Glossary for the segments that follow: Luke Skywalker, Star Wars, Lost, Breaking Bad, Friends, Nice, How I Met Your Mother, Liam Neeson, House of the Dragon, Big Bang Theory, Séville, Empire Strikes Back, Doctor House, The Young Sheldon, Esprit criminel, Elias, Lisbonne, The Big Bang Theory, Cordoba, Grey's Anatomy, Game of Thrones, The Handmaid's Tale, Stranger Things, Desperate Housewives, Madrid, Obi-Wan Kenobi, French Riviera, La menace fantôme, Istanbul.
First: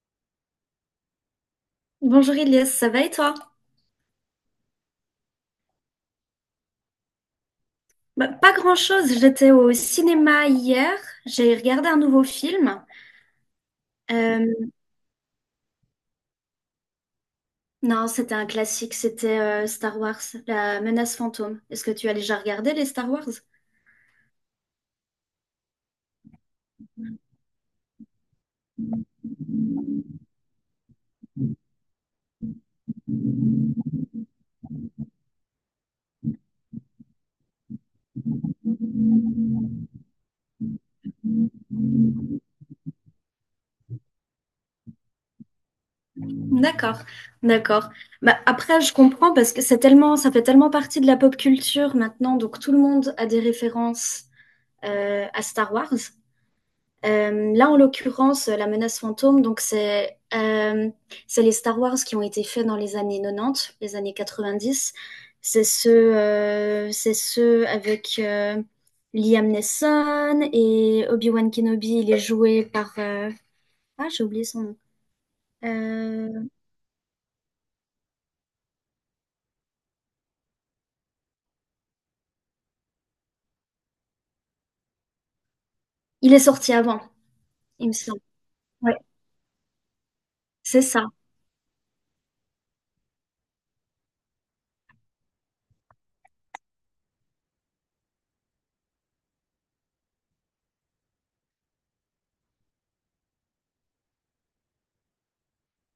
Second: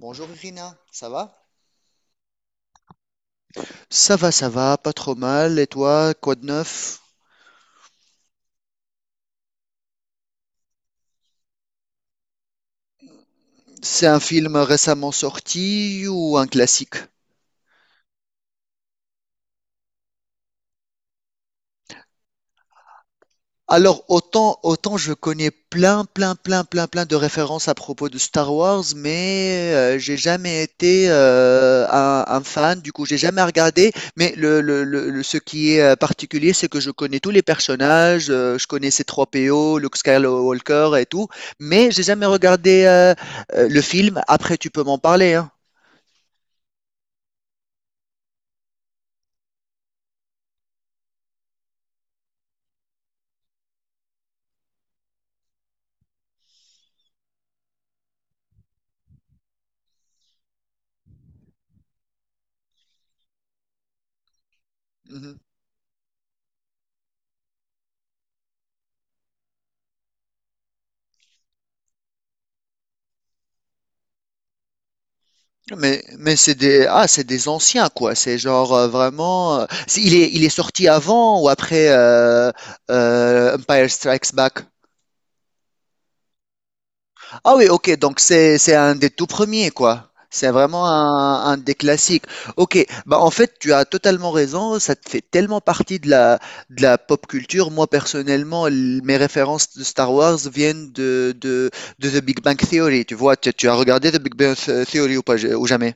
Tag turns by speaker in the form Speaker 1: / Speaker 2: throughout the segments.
Speaker 1: Bonjour Irina, ça va?
Speaker 2: Bonjour Elias, ça va et toi?
Speaker 1: Ça va, ça va, pas trop mal. Et toi, quoi de neuf?
Speaker 2: Bah, pas grand-chose, j'étais au cinéma hier, j'ai regardé un nouveau film.
Speaker 1: C'est un film
Speaker 2: Euh,
Speaker 1: récemment sorti ou un classique?
Speaker 2: non, c'était un classique, c'était Star Wars, La menace fantôme. Est-ce que tu as déjà regardé les Star Wars?
Speaker 1: Alors, autant je connais plein, plein, plein, plein, plein de références à propos de Star Wars, mais j'ai jamais été un fan, du coup, j'ai jamais regardé. Mais ce qui est particulier, c'est que je connais tous les personnages, je connais ces trois po Luke Skywalker et tout, mais j'ai jamais regardé le film. Après, tu peux m'en parler, hein.
Speaker 2: D'accord, d'accord. Bah, après, je comprends parce que c'est tellement, ça fait tellement partie de la pop culture maintenant, donc tout le monde a des références à Star Wars. Là, en l'occurrence, la menace fantôme, donc c'est les Star Wars qui ont été faits dans les années 90, les années 90.
Speaker 1: Mhm.
Speaker 2: C'est ceux avec Liam Neeson et Obi-Wan Kenobi. Il est joué par, ah, j'ai oublié son nom.
Speaker 1: Mais,
Speaker 2: Euh,
Speaker 1: mais c'est des anciens, quoi. C'est genre vraiment. Il est sorti avant ou après Empire Strikes Back?
Speaker 2: Il est sorti avant,
Speaker 1: Ah oui,
Speaker 2: il me
Speaker 1: ok, donc
Speaker 2: semble.
Speaker 1: c'est un
Speaker 2: Ouais,
Speaker 1: des tout premiers, quoi. C'est
Speaker 2: c'est
Speaker 1: vraiment
Speaker 2: ça.
Speaker 1: un des classiques. Ok, bah en fait, tu as totalement raison, ça te fait tellement partie de la pop culture. Moi, personnellement, mes références de Star Wars viennent de The Big Bang Theory. Tu vois, tu as regardé The Big Bang Theory ou pas, ou jamais?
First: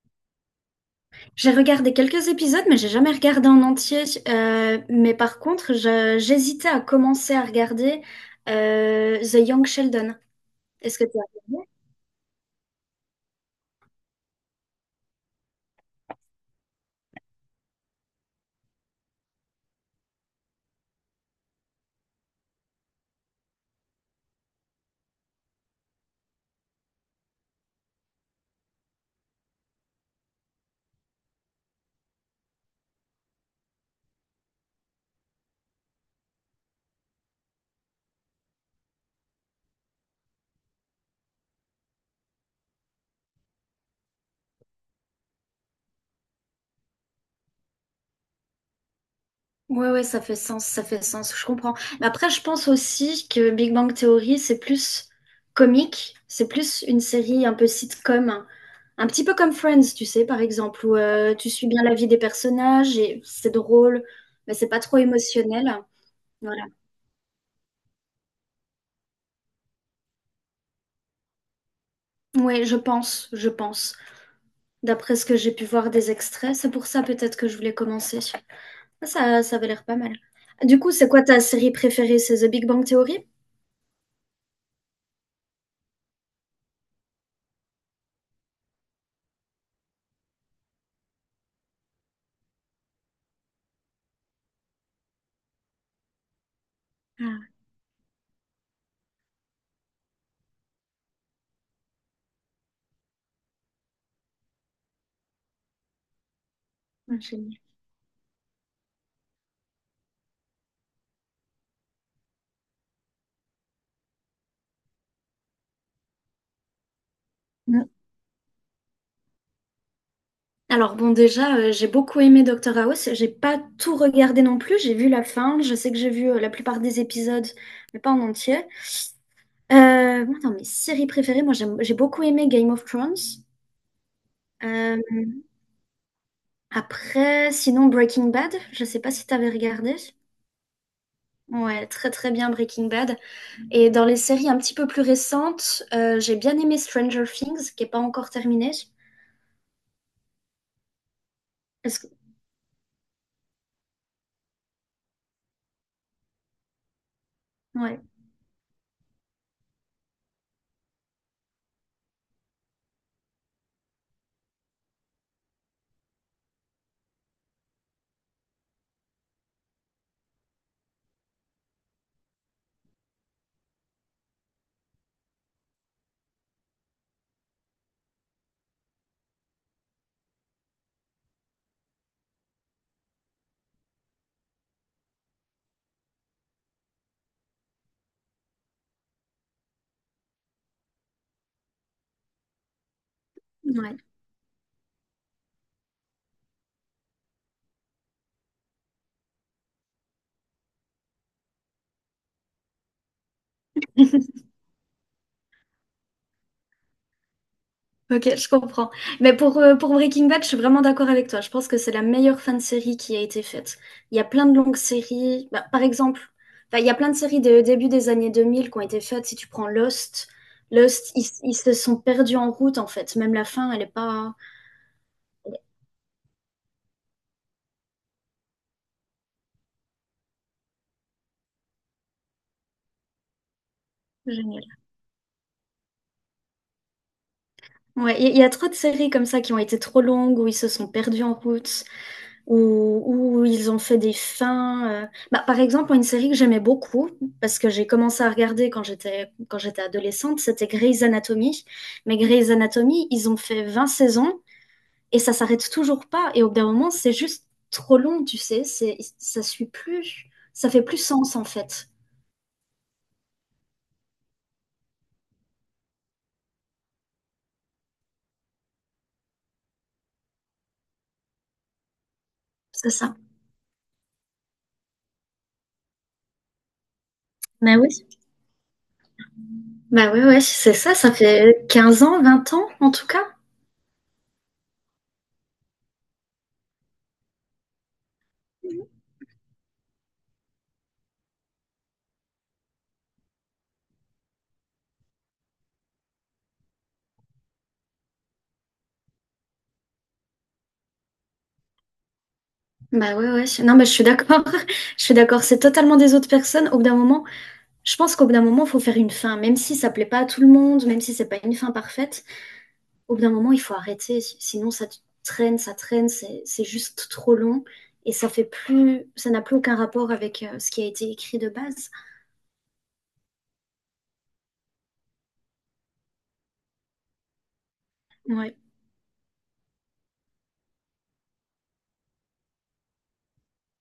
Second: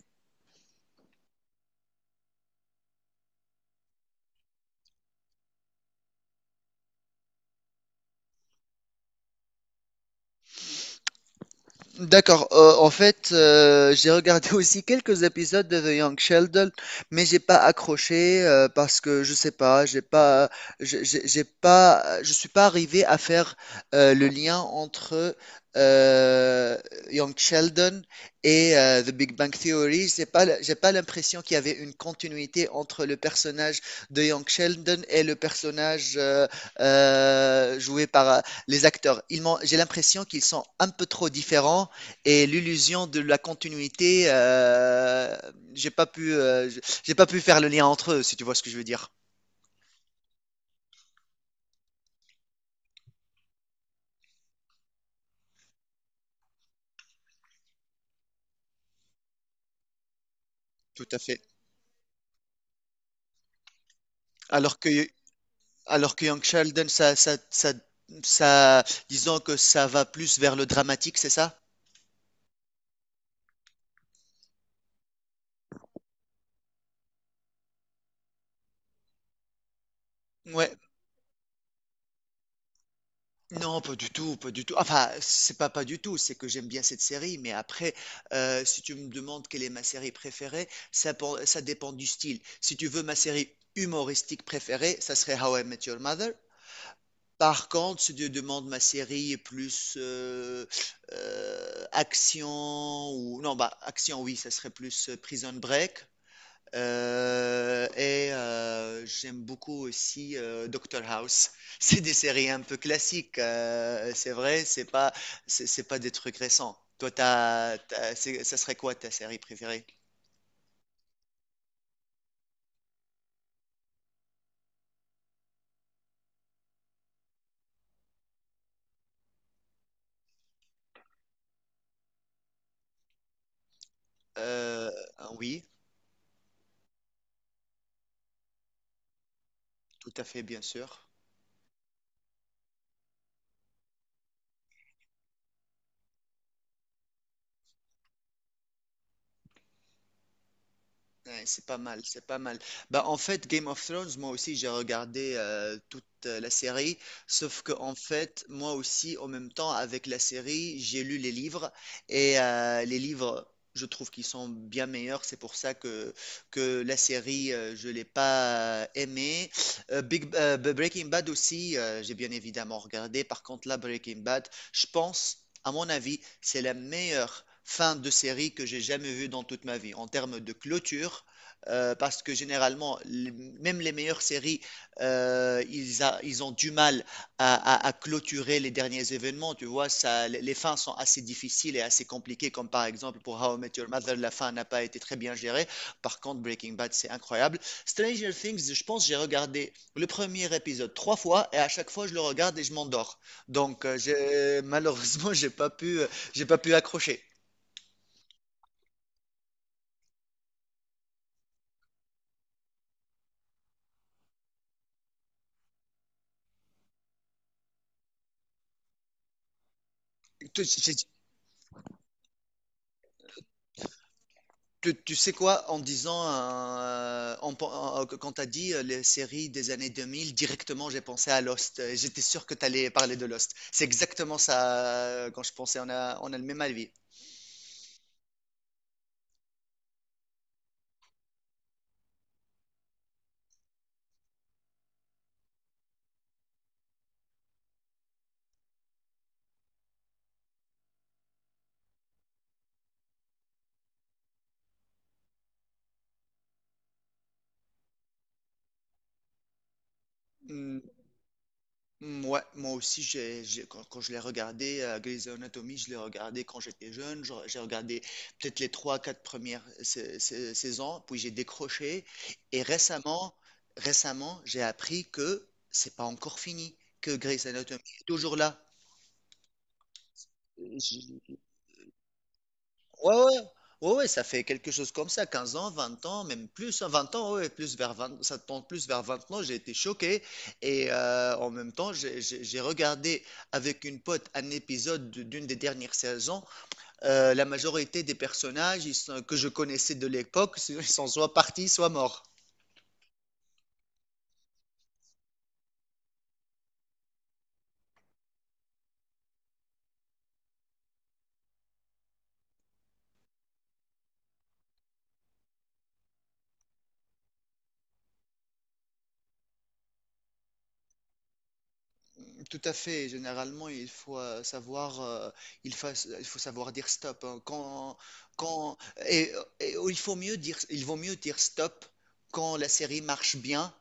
Speaker 2: J'ai regardé quelques épisodes, mais j'ai jamais regardé en entier. Mais par contre, j'hésitais à commencer à regarder The Young Sheldon. Est-ce que tu as regardé?
Speaker 1: D'accord. En fait, j'ai regardé aussi quelques épisodes de The Young Sheldon, mais j'ai pas accroché parce que je sais pas, j'ai pas, je suis pas arrivé à faire le lien entre euh, Young Sheldon et The Big Bang Theory. J'ai pas l'impression qu'il y avait une continuité entre le personnage de Young Sheldon et le personnage joué par les acteurs. J'ai l'impression qu'ils sont un peu trop différents et l'illusion de la continuité, j'ai pas pu, euh, j'ai pas pu faire le lien entre eux, si tu vois ce que je veux dire.
Speaker 2: Ouais, ouais, ça fait sens, je comprends. Mais après, je pense aussi que Big Bang Theory, c'est plus comique, c'est plus une série un peu sitcom, un petit peu comme Friends, tu sais, par exemple, où
Speaker 1: Tout à fait.
Speaker 2: tu suis bien la vie des personnages et c'est drôle, mais c'est
Speaker 1: Alors
Speaker 2: pas
Speaker 1: que,
Speaker 2: trop émotionnel.
Speaker 1: alors que Young
Speaker 2: Voilà.
Speaker 1: Sheldon, ça, disons que ça va plus vers le dramatique, c'est ça?
Speaker 2: Ouais, je pense, je pense. D'après ce que j'ai pu voir des extraits, c'est pour ça peut-être que je voulais commencer. Ça avait l'air pas mal.
Speaker 1: Ouais.
Speaker 2: Du coup, c'est quoi ta série préférée? C'est The Big Bang Theory?
Speaker 1: Non, pas du tout, pas du tout. Enfin, c'est pas du tout, c'est que j'aime bien cette série, mais après, si tu me demandes quelle est ma série préférée, ça dépend du style. Si tu veux ma série humoristique préférée, ça serait How I Met Your Mother.
Speaker 2: Ah,
Speaker 1: Par contre, si tu demandes ma série est plus action ou non bah action oui, ça serait plus Prison Break.
Speaker 2: génial.
Speaker 1: Et j'aime beaucoup aussi Doctor House. C'est des séries un peu classiques, c'est vrai, c'est pas des trucs récents. Toi,
Speaker 2: Mm.
Speaker 1: ça serait quoi ta série préférée?
Speaker 2: Alors bon, déjà, j'ai beaucoup aimé Doctor House. J'ai pas tout regardé non plus. J'ai vu la fin. Je sais que j'ai vu la plupart des épisodes, mais pas en entier. Moi, dans mes séries préférées, moi, j'ai beaucoup aimé Game of Thrones.
Speaker 1: Euh,
Speaker 2: Euh,
Speaker 1: oui,
Speaker 2: Après, sinon Breaking Bad. Je sais pas si t'avais regardé.
Speaker 1: tout à fait, bien sûr.
Speaker 2: Ouais, très très bien Breaking Bad. Et dans les séries un petit peu plus récentes, j'ai bien aimé Stranger Things, qui n'est pas encore terminée.
Speaker 1: Ouais, c'est pas
Speaker 2: Est-ce
Speaker 1: mal,
Speaker 2: que...
Speaker 1: c'est pas mal. Bah, en fait, Game of Thrones, moi aussi, j'ai regardé toute la série, sauf que en
Speaker 2: Ouais,
Speaker 1: fait, moi aussi, en même temps, avec la série, j'ai lu les livres, et les livres, je trouve qu'ils sont bien meilleurs, c'est pour ça que la série, je l'ai pas aimée. Breaking Bad aussi, j'ai bien évidemment regardé, par contre, là, Breaking Bad, je pense, à mon avis, c'est la meilleure fin de série que j'ai jamais vue dans toute ma vie en termes de clôture, parce que généralement, même les meilleures séries, ils ont du mal à clôturer les derniers événements. Tu vois, ça, les fins sont assez difficiles et assez compliquées, comme par exemple pour How I Met Your
Speaker 2: ouais.
Speaker 1: Mother, la fin n'a pas été très bien gérée. Par contre, Breaking Bad, c'est incroyable. Stranger Things, je pense, j'ai regardé le premier épisode trois fois et à chaque fois, je le regarde et je m'endors. Donc, malheureusement, j'ai pas pu accrocher.
Speaker 2: Ok, je comprends. Mais pour Breaking Bad, je suis vraiment d'accord avec toi. Je pense que c'est la meilleure fin de série qui a été faite. Il y a plein de longues séries. Bah, par exemple, bah, il y a plein de séries de début des années 2000 qui ont été faites. Si tu prends Lost,
Speaker 1: Tu, j'ai-
Speaker 2: Lost, ils se sont perdus en route, en fait. Même la fin, elle n'est pas
Speaker 1: tu sais quoi, en disant, en pen- en- quand tu as dit les séries des années 2000, directement, j'ai pensé à Lost. J'étais sûr que tu allais parler de Lost. C'est exactement
Speaker 2: géniale.
Speaker 1: ça, quand je pensais, on a le même avis.
Speaker 2: Ouais, il y a trop de séries comme ça qui ont été trop longues, où ils se sont perdus en route. où, où ils ont fait des fins. Bah, par exemple, une série que j'aimais beaucoup, parce que j'ai commencé à regarder quand j'étais adolescente, c'était Grey's Anatomy. Mais Grey's Anatomy, ils ont fait 20 saisons et ça s'arrête toujours pas. Et au bout d'un moment, c'est juste trop long, tu sais. C'est, ça suit plus. Ça
Speaker 1: Hmm.
Speaker 2: fait plus sens, en fait.
Speaker 1: Mm, ouais, moi aussi, quand je l'ai regardé, Grey's Anatomy, je l'ai regardé quand j'étais jeune. J'ai regardé peut-être les trois, quatre premières saisons, puis j'ai décroché. Et
Speaker 2: C'est ça.
Speaker 1: récemment, récemment, j'ai appris que c'est pas encore fini, que Grey's
Speaker 2: Bah
Speaker 1: Anatomy
Speaker 2: oui.
Speaker 1: est toujours là.
Speaker 2: Bah oui, ouais, c'est ça. Ça fait 15 ans, 20 ans, en tout
Speaker 1: Ouais,
Speaker 2: cas.
Speaker 1: ouais, ouais, ouais, ça fait quelque chose comme ça, 15 ans, 20 ans, même plus, hein, 20 ans, ouais, plus vers 20, ça tombe plus vers 20 ans, j'ai été choqué. Et en même temps, j'ai regardé avec une pote un épisode d'une des dernières saisons. La majorité des personnages que je connaissais de l'époque, ils sont soit partis, soit morts.
Speaker 2: Bah ouais, ouais. Non, mais je suis d'accord. Je suis d'accord. C'est totalement des autres personnes. Au bout d'un moment, je pense qu'au bout d'un moment, il faut faire une fin, même si ça plaît pas à tout le monde, même si c'est pas une fin parfaite. Au bout d'un moment, il faut arrêter. Si, Sinon ça traîne, c'est juste trop long et ça fait plus, ça n'a plus aucun rapport avec ce qui a été écrit de base.
Speaker 1: Tout à fait. Généralement, il faut savoir, il faut, il faut savoir dire stop, hein. Quand,
Speaker 2: Ouais.
Speaker 1: quand, et, et il vaut mieux dire stop quand la série marche bien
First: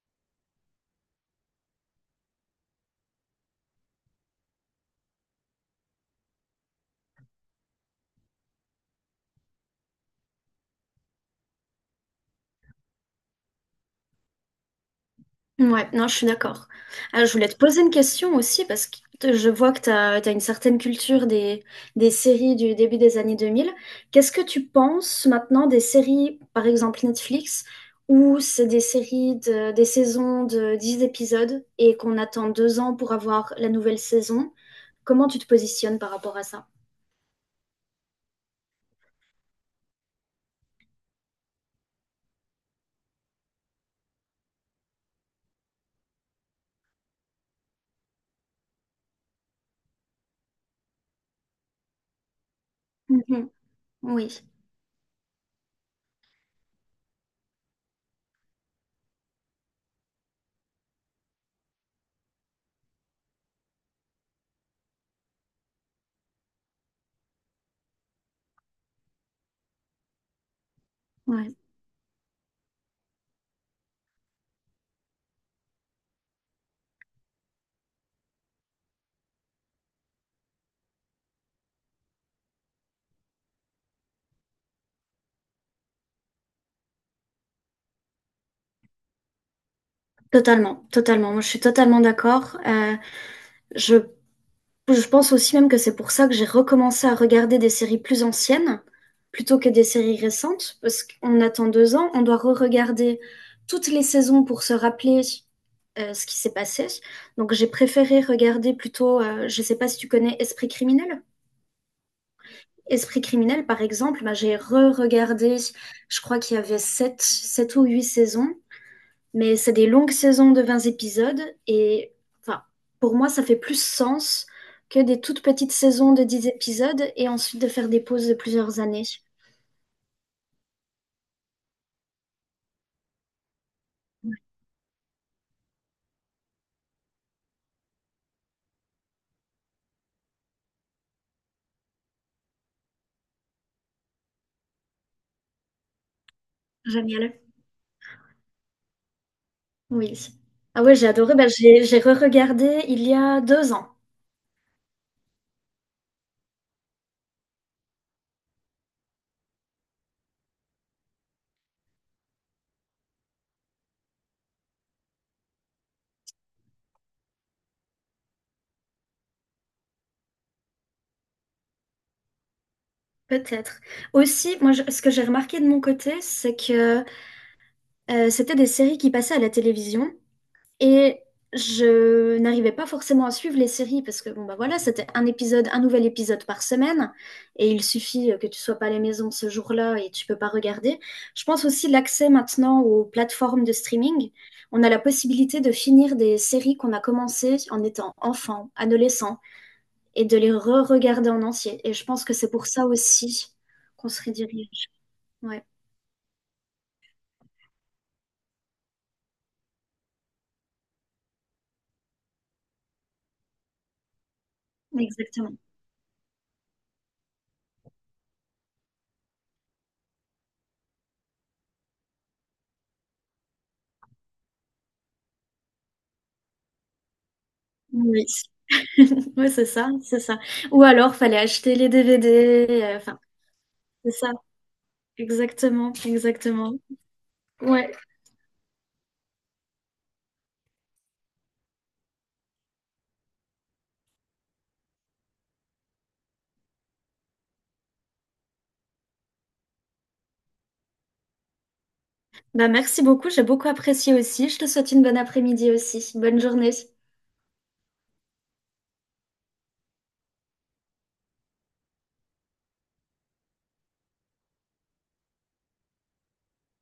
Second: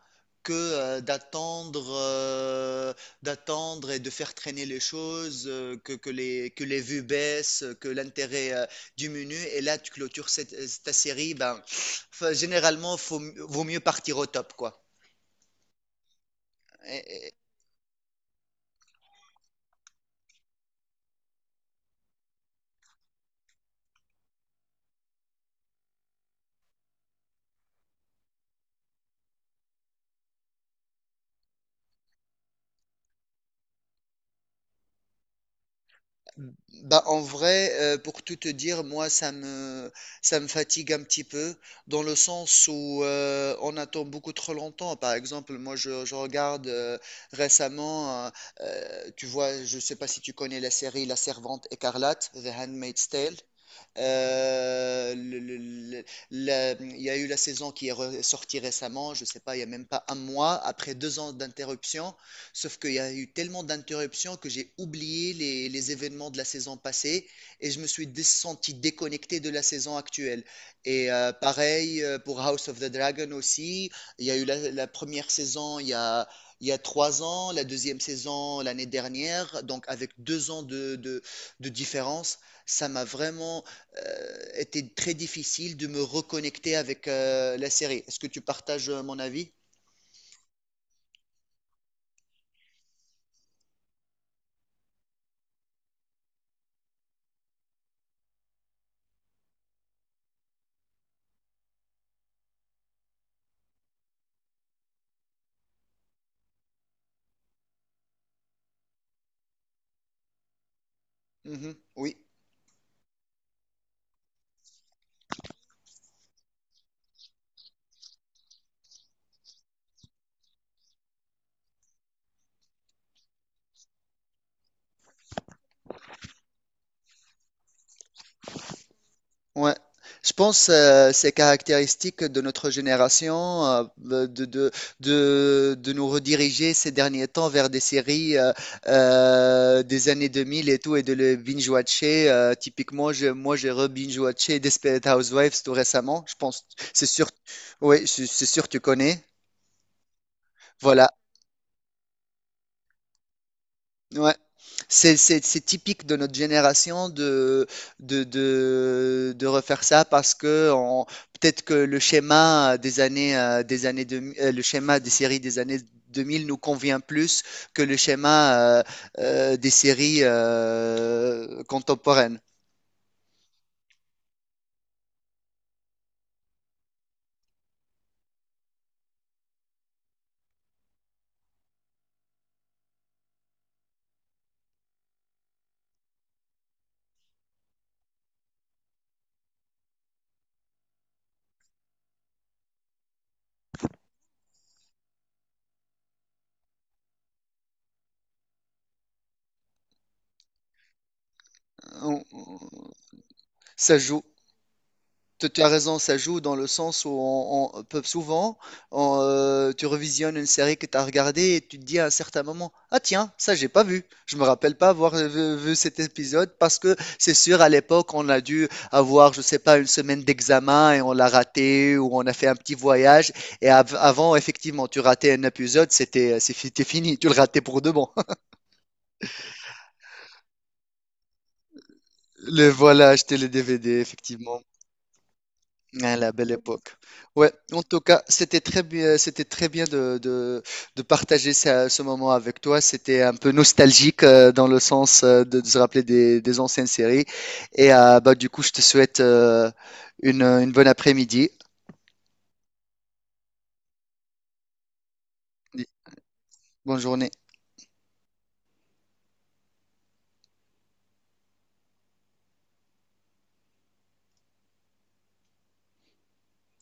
Speaker 1: que d'attendre et de faire traîner les choses, que les vues baissent, que l'intérêt diminue. Et là, tu clôtures cette, ta série. Ben, généralement, vaut mieux partir au top, quoi.
Speaker 2: Ouais, non, je suis d'accord. Ah, je voulais te poser une question aussi parce que je vois que tu as une certaine culture des séries du début des années 2000. Qu'est-ce que tu penses maintenant des séries, par exemple Netflix, où c'est des séries, des saisons de 10 épisodes et qu'on attend 2 ans pour avoir la nouvelle saison? Comment tu te positionnes par rapport à ça?
Speaker 1: Bah, en vrai, pour tout te dire, moi, ça me fatigue un petit peu, dans le sens où on attend beaucoup trop longtemps. Par exemple, moi, je regarde récemment, tu vois, je sais pas si tu connais la série La Servante écarlate, The Handmaid's Tale.
Speaker 2: Mhm. Oui,
Speaker 1: Euh, le- le- le- il y a eu la saison qui est sortie récemment, je sais pas, il y a même pas un mois, après 2 ans d'interruption. Sauf qu'il y a eu tellement d'interruptions que j'ai oublié les événements de la saison passée et je me suis senti déconnecté de la saison actuelle. Et
Speaker 2: ouais.
Speaker 1: pareil pour House of the Dragon aussi. Il y a eu la première saison il y a 3 ans, la deuxième saison l'année dernière, donc avec 2 ans de différence, ça m'a vraiment était très difficile de me reconnecter avec la série. Est-ce que tu partages mon avis?
Speaker 2: Totalement, totalement. Moi, je suis totalement d'accord. Je Je pense aussi même que c'est pour ça que j'ai recommencé à regarder des séries plus anciennes plutôt que des séries récentes, parce qu'on attend 2 ans, on doit re-regarder toutes les saisons pour se rappeler ce qui s'est passé. Donc j'ai préféré regarder plutôt, je ne sais pas si tu connais Esprit criminel.
Speaker 1: Mhm, oui.
Speaker 2: Esprit criminel, par exemple, bah, j'ai re-regardé, je crois qu'il y avait 7, 7 ou 8 saisons. Mais c'est des longues saisons de 20 épisodes et enfin, pour moi, ça fait plus sens que des toutes petites saisons de 10 épisodes et ensuite de faire des pauses de plusieurs années.
Speaker 1: Ouais. Je pense, c'est caractéristique de notre génération de nous rediriger ces derniers temps vers des séries des années 2000 et tout et de le binge-watcher. Typiquement, moi j'ai re-binge-watché Desperate Housewives tout récemment. Je pense, c'est sûr,
Speaker 2: Génial.
Speaker 1: oui, c'est sûr que tu connais.
Speaker 2: Oui. Ah ouais,
Speaker 1: Voilà.
Speaker 2: j'ai adoré. Bah, j'ai re-regardé il y a 2 ans,
Speaker 1: Ouais. C'est typique de notre génération de refaire ça parce que peut-être que le schéma des années 2000, le schéma des séries des années 2000 nous convient plus que le schéma des séries contemporaines.
Speaker 2: peut-être. Aussi, moi, ce que j'ai remarqué de mon côté, c'est que c'était des séries qui passaient à la télévision, et je n'arrivais pas forcément à suivre les séries parce que bon bah voilà, c'était un épisode, un nouvel épisode par semaine et il suffit que tu sois pas à la maison ce jour-là et tu peux pas regarder. Je pense aussi l'accès maintenant aux plateformes de streaming. On a la possibilité de finir des séries qu'on a commencées en étant enfant, adolescent et de les re-regarder en entier. Et je
Speaker 1: On-
Speaker 2: pense que c'est pour ça
Speaker 1: on-
Speaker 2: aussi
Speaker 1: Ça
Speaker 2: qu'on se
Speaker 1: joue.
Speaker 2: redirige.
Speaker 1: Tu
Speaker 2: Ouais,
Speaker 1: as raison, ça joue dans le sens où on peut souvent, tu revisionnes une série que tu as regardée et tu te dis à un certain moment, ah tiens, ça j'ai pas vu. Je me rappelle pas avoir vu,
Speaker 2: exactement.
Speaker 1: vu cet épisode parce que c'est sûr à l'époque on a dû avoir, je sais pas, une semaine d'examen et on l'a raté ou on a fait un petit voyage et avant effectivement tu ratais un épisode, c'était fini, tu le ratais pour de bon.
Speaker 2: Oui. Ouais, c'est ça, c'est ça. Ou alors, fallait acheter les DVD.
Speaker 1: Le voilà,
Speaker 2: Enfin,
Speaker 1: acheter les DVD
Speaker 2: c'est ça,
Speaker 1: effectivement.
Speaker 2: exactement,
Speaker 1: Ah, la belle
Speaker 2: exactement.
Speaker 1: époque. Ouais, en
Speaker 2: Ouais.
Speaker 1: tout cas, c'était très bien de partager ce moment avec toi. C'était un peu nostalgique dans le sens de se rappeler des anciennes séries. Et bah, du coup, je te souhaite une bonne après-midi.
Speaker 2: Bah, merci beaucoup, j'ai beaucoup apprécié aussi. Je te souhaite une bonne après-midi aussi. Bonne journée.
Speaker 1: Bonne journée.